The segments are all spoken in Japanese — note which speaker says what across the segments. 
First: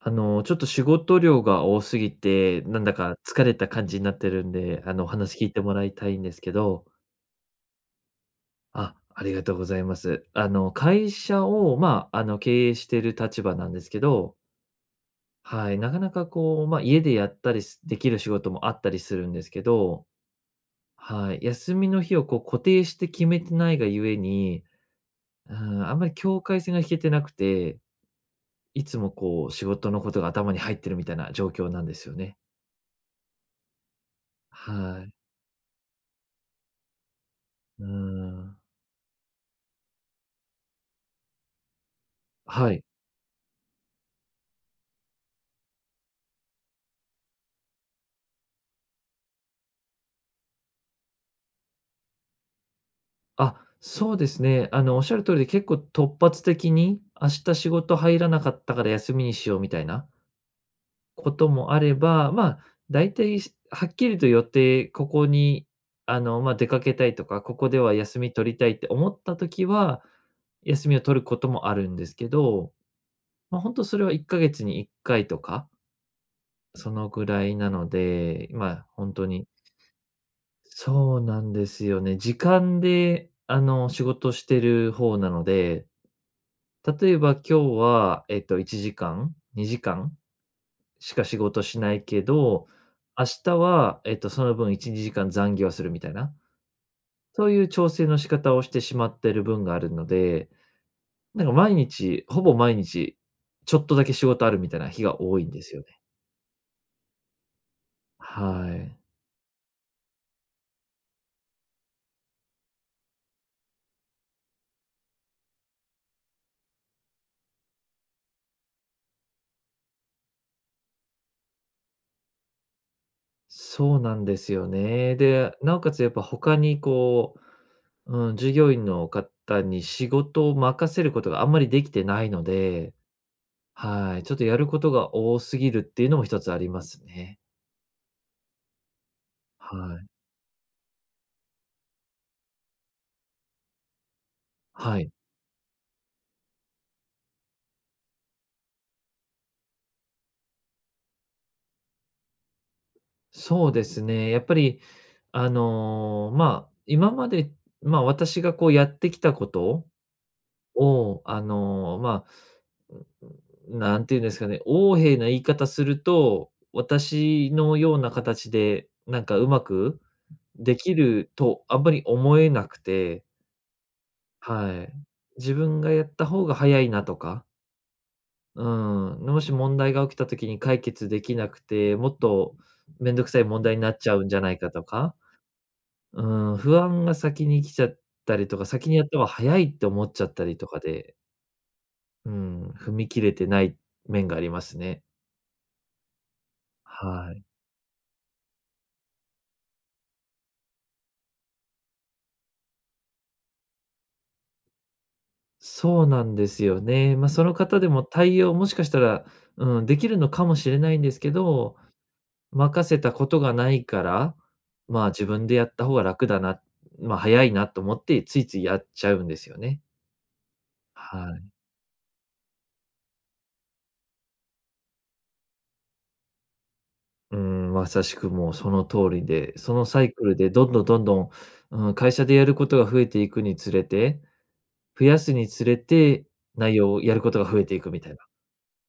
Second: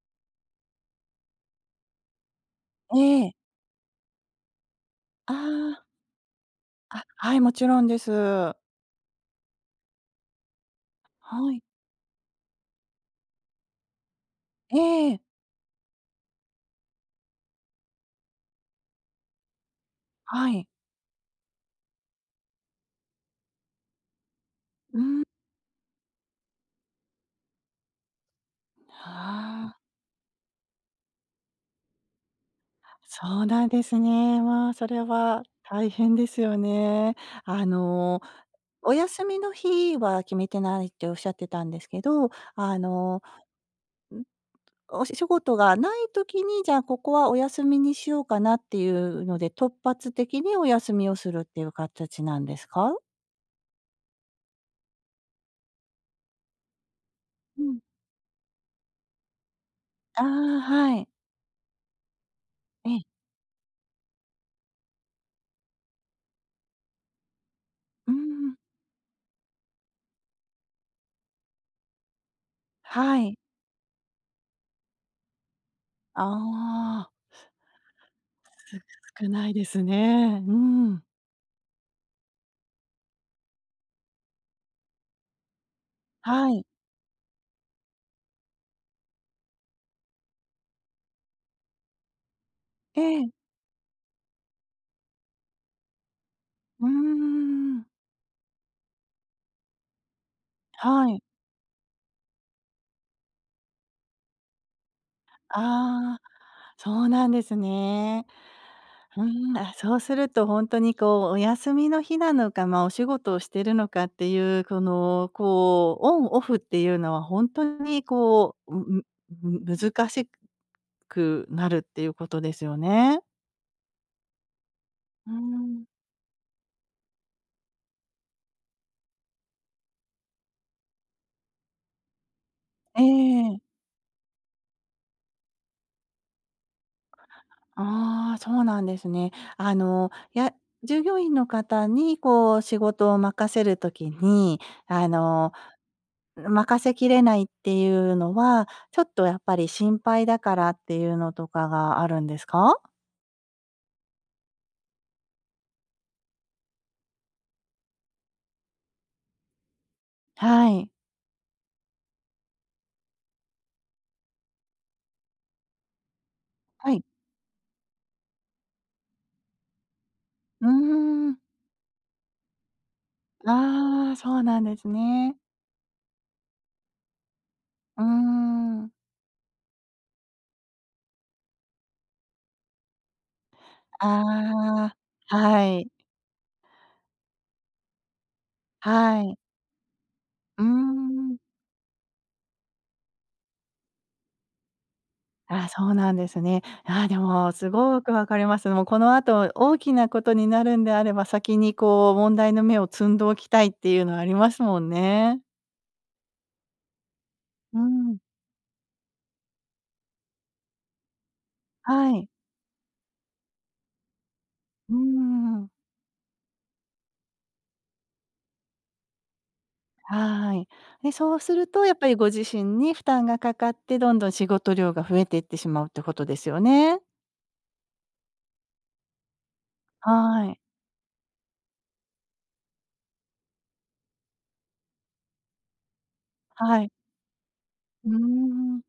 Speaker 1: あの、ちょっと仕事量が多すぎて、なんだか
Speaker 2: ええ。
Speaker 1: 疲れた感じになってるんで、あの、お
Speaker 2: あ
Speaker 1: 話聞いても
Speaker 2: あ。
Speaker 1: らいたいんですけど。
Speaker 2: あ、はい、もちろんです。
Speaker 1: あ、ありがとうございます。あの、会社
Speaker 2: はい。
Speaker 1: を、ま、あの、経営してる立場なんですけど
Speaker 2: ええ。
Speaker 1: はい、なかなかこう、ま、家でやったり、すできる仕事もあったりするんですけど
Speaker 2: はい。
Speaker 1: はい、休みの日をこう、固定して決めてないが故に
Speaker 2: うん。
Speaker 1: うん、あんまり境界線が引けてなくて、いつもこう、仕
Speaker 2: ああ。
Speaker 1: 事のことが頭に入ってるみたいな状況なんですよね。
Speaker 2: あ、そうなんですね。まあ、それ
Speaker 1: はい。
Speaker 2: は大変ですよね。あ
Speaker 1: う
Speaker 2: の、
Speaker 1: ん。
Speaker 2: お休みの日は決めてないって仰ってたんですけど、
Speaker 1: は
Speaker 2: あ
Speaker 1: い。
Speaker 2: の、うん？お仕仕事がない時に、じゃあ、ここはお休みにしようかなっていうので、突発的にお休みをするっていう形なんですか？
Speaker 1: あ、そうですね。あの、仰る通りで結構、突発的に「明日
Speaker 2: う
Speaker 1: 仕
Speaker 2: ん。
Speaker 1: 事入らなかったから休みにしよう」みたいな
Speaker 2: ああ、はい。
Speaker 1: こともあれば、まあ、
Speaker 2: ええ。
Speaker 1: 大体しはっきりと予定、ここに、あの、まあ、出かけたいとか、ここでは
Speaker 2: う
Speaker 1: 休み取
Speaker 2: ん。
Speaker 1: りたいって思った時は、休みを取ることもあるんですけど、
Speaker 2: はい。
Speaker 1: ま、ほんとそれは1か月に1回とか？そ
Speaker 2: あ
Speaker 1: の
Speaker 2: あ。
Speaker 1: ぐらいなので、まあ、ほん
Speaker 2: す
Speaker 1: と
Speaker 2: 少な
Speaker 1: に
Speaker 2: いですね。うん。
Speaker 1: そうなんですよね。時間であの、仕事してる方なので、
Speaker 2: はい。
Speaker 1: 例えば、今日はえっと、1時間、2時間？しか仕事しないけど、
Speaker 2: え
Speaker 1: 明
Speaker 2: え。
Speaker 1: 日はえっと、その分1、2時間残業するみたいな。
Speaker 2: うー
Speaker 1: そういう
Speaker 2: ん。
Speaker 1: 調整の仕方をしてしまってるぶんがあるので、
Speaker 2: はい。
Speaker 1: なんか毎日、ほぼ毎日ちょっとだけ仕事ある、みたいな日が多いんですよね。
Speaker 2: ああ、そうなんですね。
Speaker 1: はい。
Speaker 2: ふーん、あ、そうするとほんとにこう、お休みの日なのか、ま、お仕事をしてるのかっていう、この、こう、オンオフっていうのは、本当にこう、うん、む難しくなるっていうことですよね。
Speaker 1: そうなんですよね。
Speaker 2: う
Speaker 1: で、尚
Speaker 2: ん。
Speaker 1: 且つ、やっぱ他にこう、うん、従業員の方に仕事を任せることがあんまりできてないので、
Speaker 2: ええ。
Speaker 1: はい、ちょっとやることが多すぎるっていうのも一つありますね。
Speaker 2: ああ、そうなんですね。あ
Speaker 1: はい。
Speaker 2: の、や従業員の方に、こう仕事を任せる時に、
Speaker 1: は
Speaker 2: あ
Speaker 1: い。
Speaker 2: の、任せきれないっていうのは、ちょっとやっぱり、心配だからっていうのとかがあるんですか？
Speaker 1: そうですね。やっぱり、あの、まあ、今まで、ま、私がこうやってきたこと
Speaker 2: はい。
Speaker 1: を、あの、まあ、なんて言うんですかね、横柄な言い方すると、
Speaker 2: はい。
Speaker 1: 私のような形でなんか上手く
Speaker 2: うー
Speaker 1: 出来る
Speaker 2: ん。
Speaker 1: と、あんまり思えなくて
Speaker 2: ああ、そうなんで
Speaker 1: は
Speaker 2: す
Speaker 1: い。
Speaker 2: ね。
Speaker 1: 自分がやった方が早いなとか。
Speaker 2: うー
Speaker 1: う
Speaker 2: ん。
Speaker 1: ーん、で、もし問題が起きた時に解決できなくて、もっとめんどくさい問題になっちゃうんじゃないかと
Speaker 2: あ
Speaker 1: か。
Speaker 2: あ。はい。
Speaker 1: うーん、不安が先に来ちゃったりとか、先にやった
Speaker 2: は
Speaker 1: 方が
Speaker 2: い。
Speaker 1: 早いって思っちゃったり
Speaker 2: うー
Speaker 1: とかで
Speaker 2: ん。
Speaker 1: うーん、踏み切れてない面がありますね。
Speaker 2: あ、そうなんですね。ああ、で
Speaker 1: はい。
Speaker 2: もすごくわかります。もう、このあと大きなことになるんであれば、先に、こう、問題の芽を摘んどきたいっていうのはありますもんね。
Speaker 1: そうなんですよね。ま、その
Speaker 2: う
Speaker 1: 方でも
Speaker 2: ん。
Speaker 1: 対応、もしかしたら、うーん、出来るのかもしれないんですけど、
Speaker 2: はい。
Speaker 1: 任せたことがないから、
Speaker 2: うー
Speaker 1: まあ、自分でや
Speaker 2: ん。
Speaker 1: った方が楽だな、ま、早いなと思ってついついやっちゃうんですよね。
Speaker 2: はい。で、
Speaker 1: は
Speaker 2: そう
Speaker 1: い。
Speaker 2: すると、やっぱり、ご自身に負担がかかって、どんどん仕事量が増えていってしまうってことですよね。
Speaker 1: うーん、まさしくもうその通りで、そのサイクル
Speaker 2: は
Speaker 1: で、
Speaker 2: い。
Speaker 1: どんどんどんどん、うーん、会社でやることが増えていくにつれて、増やすにつれて、内
Speaker 2: はい。
Speaker 1: 容を、やることが増えていくみた
Speaker 2: う
Speaker 1: い
Speaker 2: ー
Speaker 1: な。
Speaker 2: ん。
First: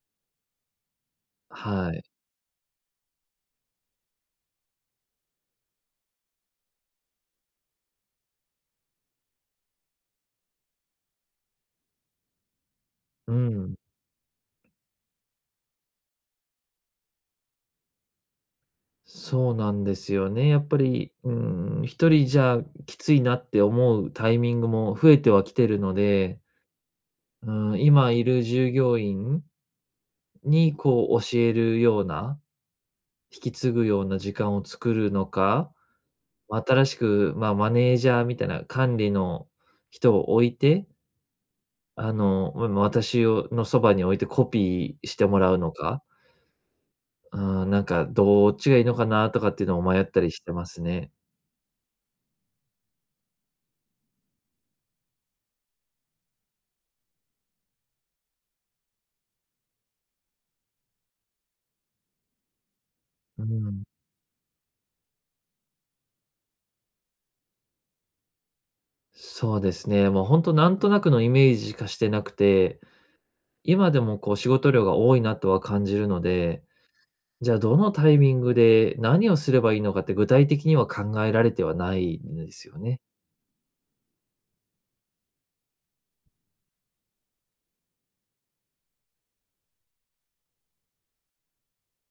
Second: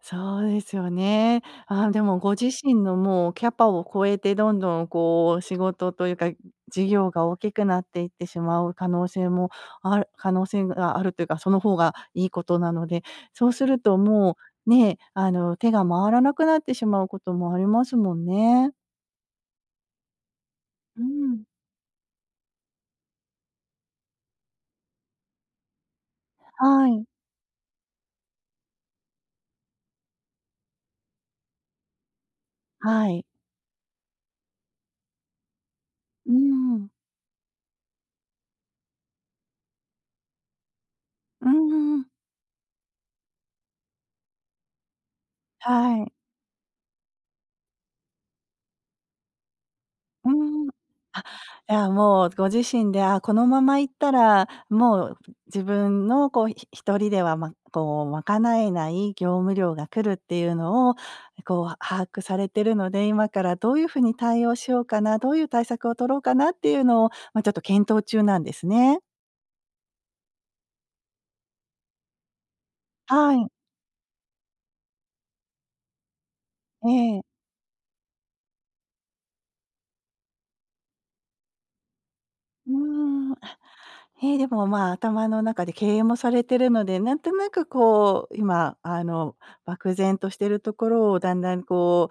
Speaker 2: そうですよね。ああ、
Speaker 1: は
Speaker 2: で
Speaker 1: い。
Speaker 2: も、ご自身の、もう、キャパを超えてどんどん、こう、仕事というか、事業が大きくなっていってしまう可能性もあ可能性があるというか、その方がいいことなので、
Speaker 1: う
Speaker 2: そうす
Speaker 1: ん。
Speaker 2: るともう、ね、あの、手が回らなくなってしまうこともありますもんね。
Speaker 1: そうなんですよね、やっぱ
Speaker 2: うー
Speaker 1: り、う
Speaker 2: ん。
Speaker 1: ーん、1人じゃきついなって思うタイミングも増えてはきてるので
Speaker 2: はい。
Speaker 1: うーん、今いる従業員に、こう、教えるような、
Speaker 2: はい。
Speaker 1: 引き継ぐような時間を作るのか。
Speaker 2: うー
Speaker 1: 新
Speaker 2: ん。
Speaker 1: しく、まあ、マネージャーみたいな管理の人を置いて
Speaker 2: うんうん-うん。
Speaker 1: あの、おえま、私を、ま、そばに置いてコピーしてもらうの
Speaker 2: は
Speaker 1: か。
Speaker 2: い。
Speaker 1: うーん、なんか、どっちがいいのかなとかってのを迷ったり
Speaker 2: うー
Speaker 1: してま
Speaker 2: ん。あ、
Speaker 1: すね。
Speaker 2: いや、もう、ご自身で、あ、このまま行ったら、もう自分の、こう、ひ一人では、ま、こう、賄えない業務量が来るっていうのを、こう、把握されてるので、今か
Speaker 1: うー
Speaker 2: らどうい
Speaker 1: ん。
Speaker 2: う風に対応しようかな、どういう対策を取ろうかなっていうのを、ま、ちょっと検討中なんですね。
Speaker 1: そうですね、もうほんと、なんとなくのイメージしかしてなくて、
Speaker 2: はい。
Speaker 1: 今でも、こう、仕事量が多いなとは感じるので、
Speaker 2: ええ。
Speaker 1: じゃ、どのタイミングで何をすればいいのかって具体的には考えられてはないんです
Speaker 2: うー
Speaker 1: よね。
Speaker 2: ん、あ、へえ、でも、まあ、頭の中で経営もされてるので、なんとなく、こう、今、あの、漠然としてるところをだんだん、こ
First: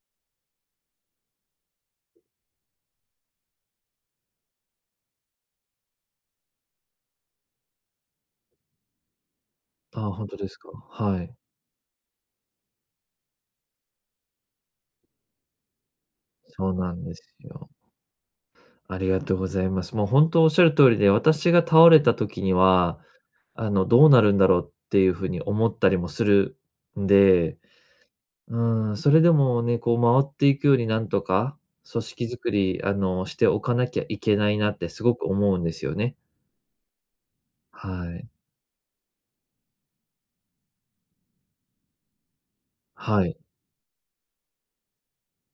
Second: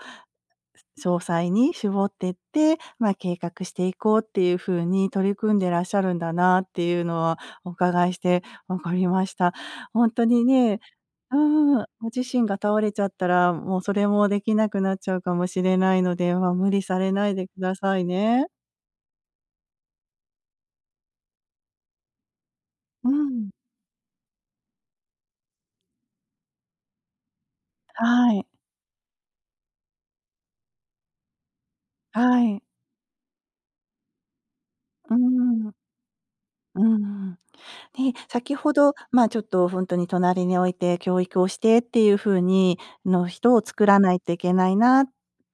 Speaker 2: う、詳細に絞ってって、ま、計画していこうっていうふうに取り組んでらっしゃるんだなっていうのは、おうかがいして分かりました。ほ
Speaker 1: あ
Speaker 2: ん
Speaker 1: あ、ほ
Speaker 2: と
Speaker 1: んと
Speaker 2: に
Speaker 1: ですか？
Speaker 2: ね
Speaker 1: は
Speaker 2: う
Speaker 1: い。
Speaker 2: ーん、ご自身が倒れちゃったら、もうそれもできなくなっちゃうかもしれないので、ま、
Speaker 1: そ
Speaker 2: 無
Speaker 1: う
Speaker 2: 理
Speaker 1: な
Speaker 2: さ
Speaker 1: ん
Speaker 2: れ
Speaker 1: で
Speaker 2: ない
Speaker 1: す
Speaker 2: でく
Speaker 1: よ。
Speaker 2: ださいね。
Speaker 1: ありがとうございます。もう、ほんと、おっしゃる通りで、私が倒れた時には、
Speaker 2: うん。
Speaker 1: あの、どうなるんだろうっていうふうに思ったりもするんで、
Speaker 2: はい。
Speaker 1: うん、それでもね、こう、回っていくよりなんとか、組織づ
Speaker 2: は
Speaker 1: く
Speaker 2: い。
Speaker 1: り、あの、しておかなきゃいけないなってす
Speaker 2: うー
Speaker 1: ごく思うん
Speaker 2: ん。
Speaker 1: ですよね。
Speaker 2: うんうん。
Speaker 1: は
Speaker 2: ね、
Speaker 1: い。
Speaker 2: 先ほど、ま、ちょっと、ほんとに隣に置いて教育をしてっていうふうに
Speaker 1: は
Speaker 2: の、
Speaker 1: い。
Speaker 2: 人を作らないといけないなっ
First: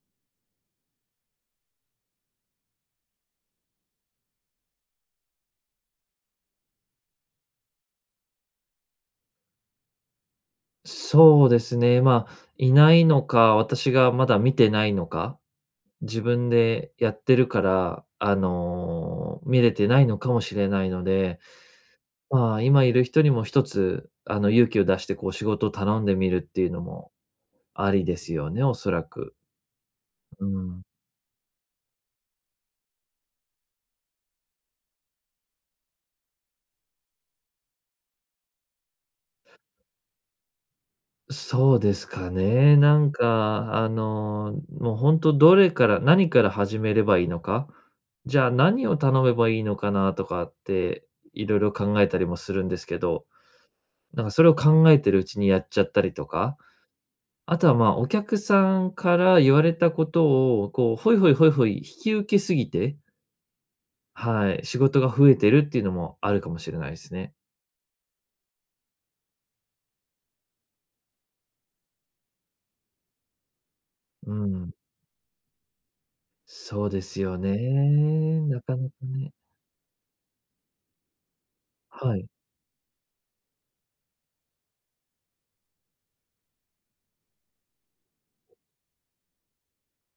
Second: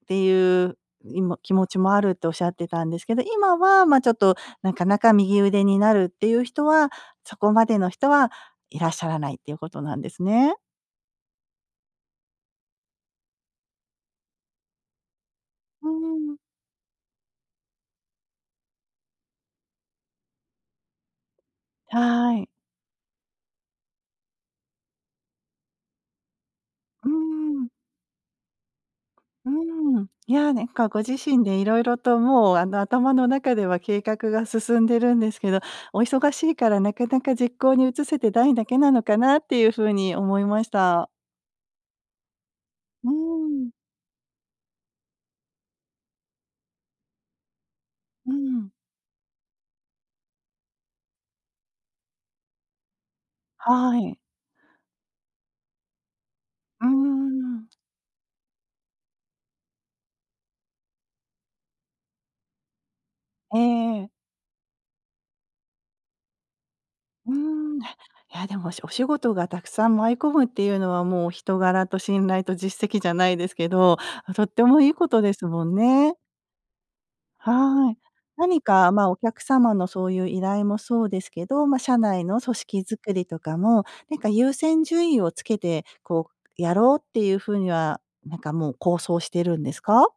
Speaker 2: ていうにも気持ちもあるっておっしゃってたんですけど、今は、ま、ちょっと、なかなか右腕になるっていう人は、そこまでの人はいらっしゃらないっていうことなんですね。
Speaker 1: そうですね、まあ、いないのか、私がまだ見てないのか、
Speaker 2: う
Speaker 1: 自
Speaker 2: ーん。
Speaker 1: 分でやってるから、あの、見れてないのかもしれないので、
Speaker 2: はい。
Speaker 1: ま、今いる人にも、ひとつあの勇気を出してこう仕事を頼んでみるっていうの
Speaker 2: う
Speaker 1: も
Speaker 2: ん。
Speaker 1: ありですよね、おそらく。
Speaker 2: うーん、い
Speaker 1: う
Speaker 2: や、ねん
Speaker 1: ん。
Speaker 2: かご自身で色々ともうあの頭の中では計画が進んでるんですけど、お忙しいからなかなか実行に移せてないだけなのかなっていうふうに思いました。
Speaker 1: そうですかね、な
Speaker 2: う
Speaker 1: ん
Speaker 2: ん。
Speaker 1: かあの、もうほんと、どれから、何から始めればいいのか、
Speaker 2: う
Speaker 1: じゃあ
Speaker 2: ん。
Speaker 1: 何を頼めばいいのかなとかって、いろいろ考えたりもするんですけど、
Speaker 2: はい。
Speaker 1: なんかそれを考えてるうちにやっちゃったりとか。
Speaker 2: う
Speaker 1: あと
Speaker 2: ん。
Speaker 1: はまあ、お客さんから言われたことを、こうホイホイホイホイ引き受け過ぎて
Speaker 2: ええ。
Speaker 1: はい、仕事が増えてるっていうのもあるかもしれないです
Speaker 2: うー
Speaker 1: ね。
Speaker 2: ん。いやでもおしお仕事がたくさん舞い込むっていうのはもう人柄と信頼と実績じゃないですけど、
Speaker 1: う
Speaker 2: とって
Speaker 1: ん。
Speaker 2: もいいことですもんね。
Speaker 1: そうですよ
Speaker 2: はい。
Speaker 1: ね。な
Speaker 2: 何
Speaker 1: かな
Speaker 2: か、
Speaker 1: か
Speaker 2: ま、お
Speaker 1: ね。
Speaker 2: 客様のそういう依頼もそうですけど、ま、社
Speaker 1: は
Speaker 2: 内
Speaker 1: い。
Speaker 2: の組織作りとかも、なんか、優先順位をつけて、こう、やろうっていう風には、なんか、もう構想してるんですか？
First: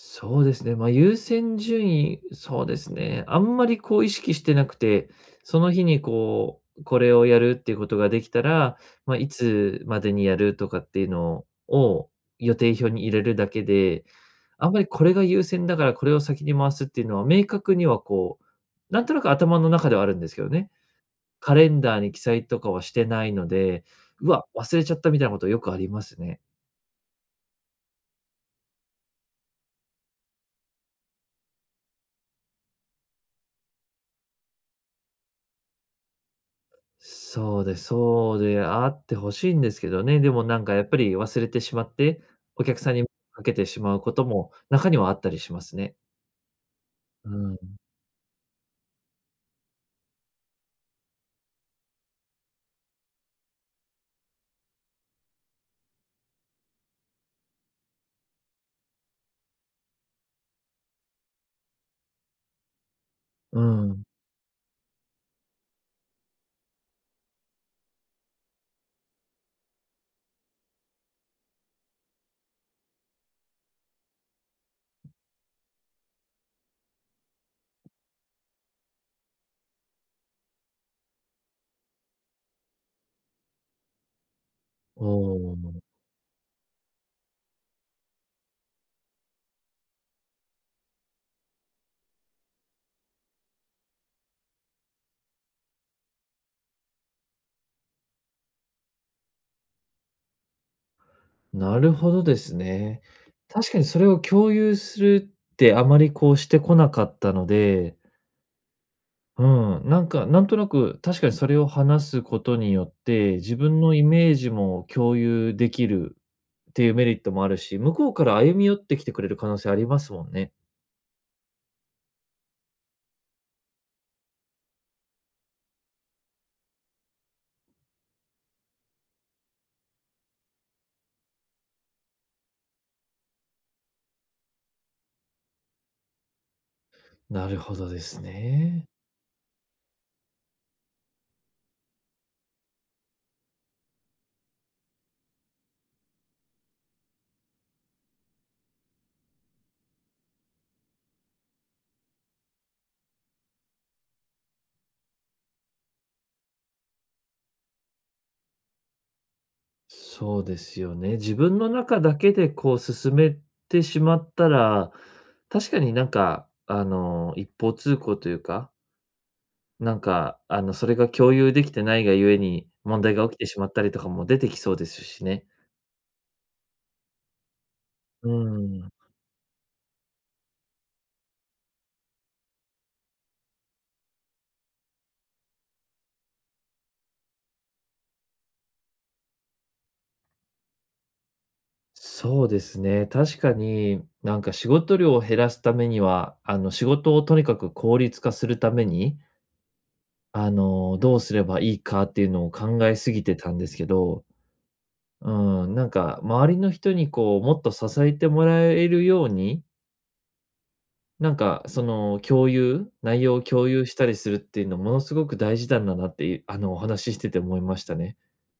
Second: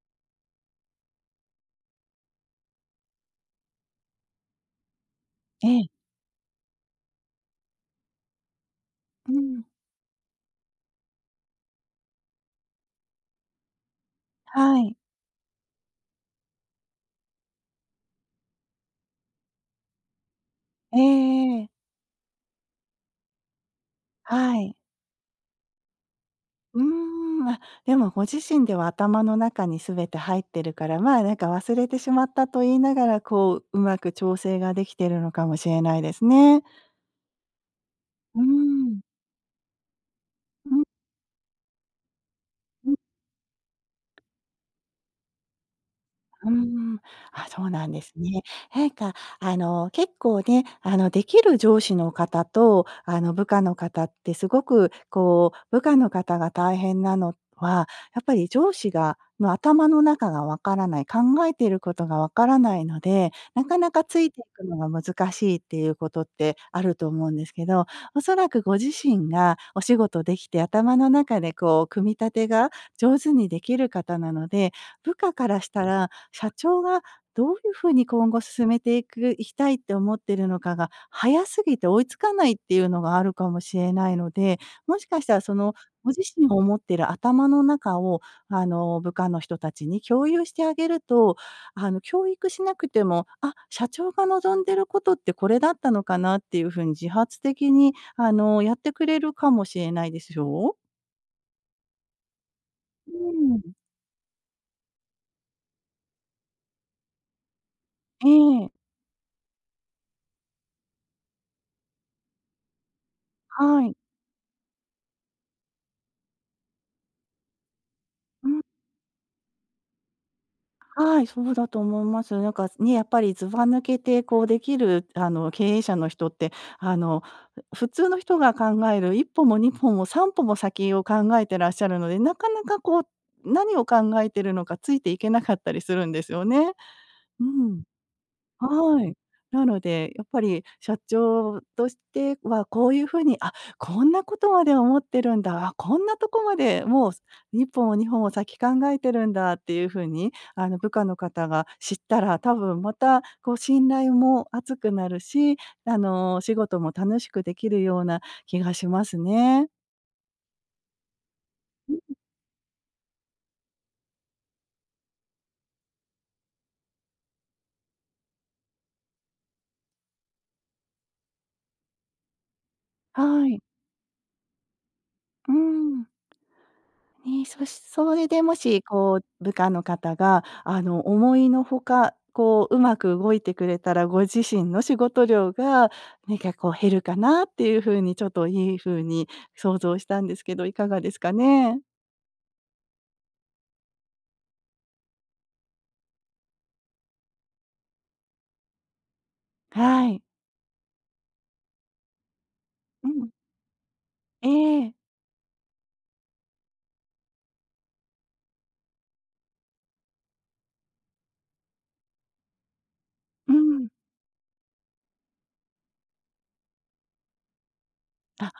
Speaker 1: そうですね、ま、優先順位そうですね、あんまり、こう、意識してなくて、そ
Speaker 2: え
Speaker 1: の日
Speaker 2: え。
Speaker 1: に、こう、これをやるっていうことができたら、ま、い
Speaker 2: うん。
Speaker 1: つまでにやるとかっていうのを予定表に入れるだけで、あんま
Speaker 2: は
Speaker 1: り
Speaker 2: い。
Speaker 1: これが優先だから、これを先に回すっていうのは明確にはこう、なんとなく頭の中ではあるんですけどね。
Speaker 2: え
Speaker 1: カ
Speaker 2: ええ
Speaker 1: レ
Speaker 2: え。
Speaker 1: ンダーに記載とかはしてないので、「うわ、
Speaker 2: はい。
Speaker 1: 忘れちゃった」みたいなことよくありますね。
Speaker 2: うーん。あ、でもご自身では、頭の中に全て入ってるから、ま、なんか忘れてしまったと言いながら、こう、上手く調整が出来てるのかもしれないですね。
Speaker 1: そうです。そ
Speaker 2: う
Speaker 1: う
Speaker 2: ー
Speaker 1: であ
Speaker 2: ん。
Speaker 1: ってほしいんですけどね。でもなんか、
Speaker 2: う
Speaker 1: や
Speaker 2: ん。
Speaker 1: っぱり忘れてしまって、お客
Speaker 2: う
Speaker 1: さん
Speaker 2: ん。
Speaker 1: にかけてしまうことも中にはあったりしますね。
Speaker 2: うーん。
Speaker 1: う
Speaker 2: あ、そう
Speaker 1: ん。
Speaker 2: なんですね。へいか、あの、結構ね、あの、できる上司の方と、あの、部下の方ってすごくこう、部下の方が大変なのは、やっぱり上司がの頭の中が分からない、考えてることが分からないので、
Speaker 1: う
Speaker 2: なかなか
Speaker 1: ん。
Speaker 2: ついてくのが難しいっていうことって、あると思うんですけど、おそらくご自身がお仕事できて、頭の中でこう組み立てが上手にできる方なので、部下からしたら、社長がどういうふうに今後進めていく、いきたいって思ってるのかが、早すぎて追いつかないっていうのがあるかもしれないので、も
Speaker 1: あ
Speaker 2: しかしたらその、
Speaker 1: あ。
Speaker 2: ご自身が思ってる頭の中を、あの、部下の人たちに共有してあげると、あの、教育しなくても「あ、社長が望んでることってこれだったのかな？」っていうふうに自発的に、あの、やってくれるかもしれないでしょう？
Speaker 1: なるほどですね。
Speaker 2: うーん。
Speaker 1: 確かにそれを共有するってあまりこう、してこなかったので
Speaker 2: ええ。
Speaker 1: うん、なんか、なんとなく、確かにそれを話すことによって、自分
Speaker 2: は
Speaker 1: の
Speaker 2: い。
Speaker 1: イメージも共有できるっていうメリットもあるし、向こうから
Speaker 2: う
Speaker 1: 歩
Speaker 2: ん。
Speaker 1: み寄ってきてくれる可能性ありますもんね。
Speaker 2: はい、そうだと思います。なんかね、やっぱり、ずば抜けてこう、できる、あの、経営者の人って、あの、ふ普通の人が考える1歩も2歩も3歩も先を考えてらっしゃるので、なかなかこう、何を考えてるのかついていけなかったりするんですよね。う
Speaker 1: なるほ
Speaker 2: ん。
Speaker 1: どですね。
Speaker 2: はい。なので、やっぱり社長としてはこういう風に「あ、こんなことまで思ってるんだ。あ、こんなとこまで、もうすにっぽも2歩も先考えてるんだ」っていう風に、あの、部下の方が知ったら、多分またこう信頼も厚くなるし、あの、お仕事も楽しくできるような気がしますね。
Speaker 1: そうですよね。自分の
Speaker 2: う
Speaker 1: 中
Speaker 2: ん。
Speaker 1: だけでこう進めてしまったら、確かになんか、あの、一方通行というか。なんか、あの、それが共有できてないがゆえに、問題が起きて
Speaker 2: はい。
Speaker 1: しまったりとかも出てきそうですしね。
Speaker 2: うーん。ね、そしそれ
Speaker 1: うー
Speaker 2: でもし
Speaker 1: ん。
Speaker 2: こう部下の方が、あの、思いのほかこう、うまく動いてくれたら、ご自身の仕事量がなにかこう、減るかなっていうふうに、ちょっといいふうに想像したんですけど、いかがですかね？
Speaker 1: そうですね、確かに、なんか仕事量を減らすためには、あの、仕事をとにかく効率化するために
Speaker 2: はい。
Speaker 1: あの、どうすればいいかっていうのを考え
Speaker 2: う
Speaker 1: すぎ
Speaker 2: ん。
Speaker 1: てたんですけど、
Speaker 2: ええ。
Speaker 1: うん、なんか周りの人にこう、もっと支えてもらえるようになんかその、共有内容を
Speaker 2: う
Speaker 1: 共有
Speaker 2: ん。
Speaker 1: したりするっていうの、ものすごく大事なんだなっていうあの、お話ししてて思いましたね。
Speaker 2: あ。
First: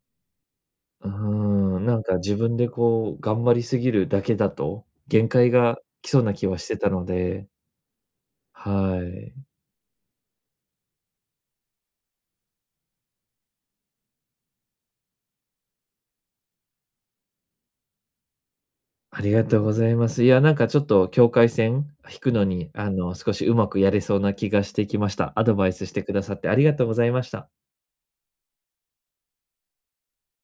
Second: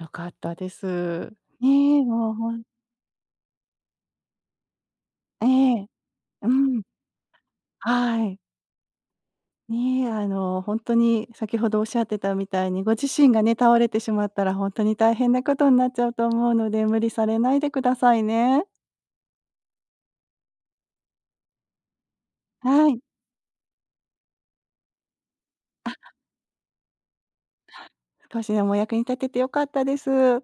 Speaker 2: 良かったで
Speaker 1: う
Speaker 2: す。
Speaker 1: ーん、なん
Speaker 2: ね、
Speaker 1: か
Speaker 2: もう
Speaker 1: 自
Speaker 2: ほ
Speaker 1: 分
Speaker 2: ん
Speaker 1: でこう頑張りすぎるだけだと、限
Speaker 2: え
Speaker 1: 界が
Speaker 2: え、
Speaker 1: 来そうな気
Speaker 2: う
Speaker 1: はして
Speaker 2: ん。
Speaker 1: たので
Speaker 2: はい。
Speaker 1: はい。
Speaker 2: ね、あの、ほんとに先ほどおっしゃってたみたいに、ご自身がね、倒れてしまったらほんとに大変なことになっちゃうと思うので、無理されないでくださいね。
Speaker 1: ありがとうございます。いや、なんか、ちょっと、境界線引くのに、
Speaker 2: は
Speaker 1: あ
Speaker 2: い。
Speaker 1: の、少しうまくやれそうな気がしてきました。アドバイスし
Speaker 2: あ。
Speaker 1: てくださってありがとうございました。
Speaker 2: はい。少しでもお役に立てて良かったです。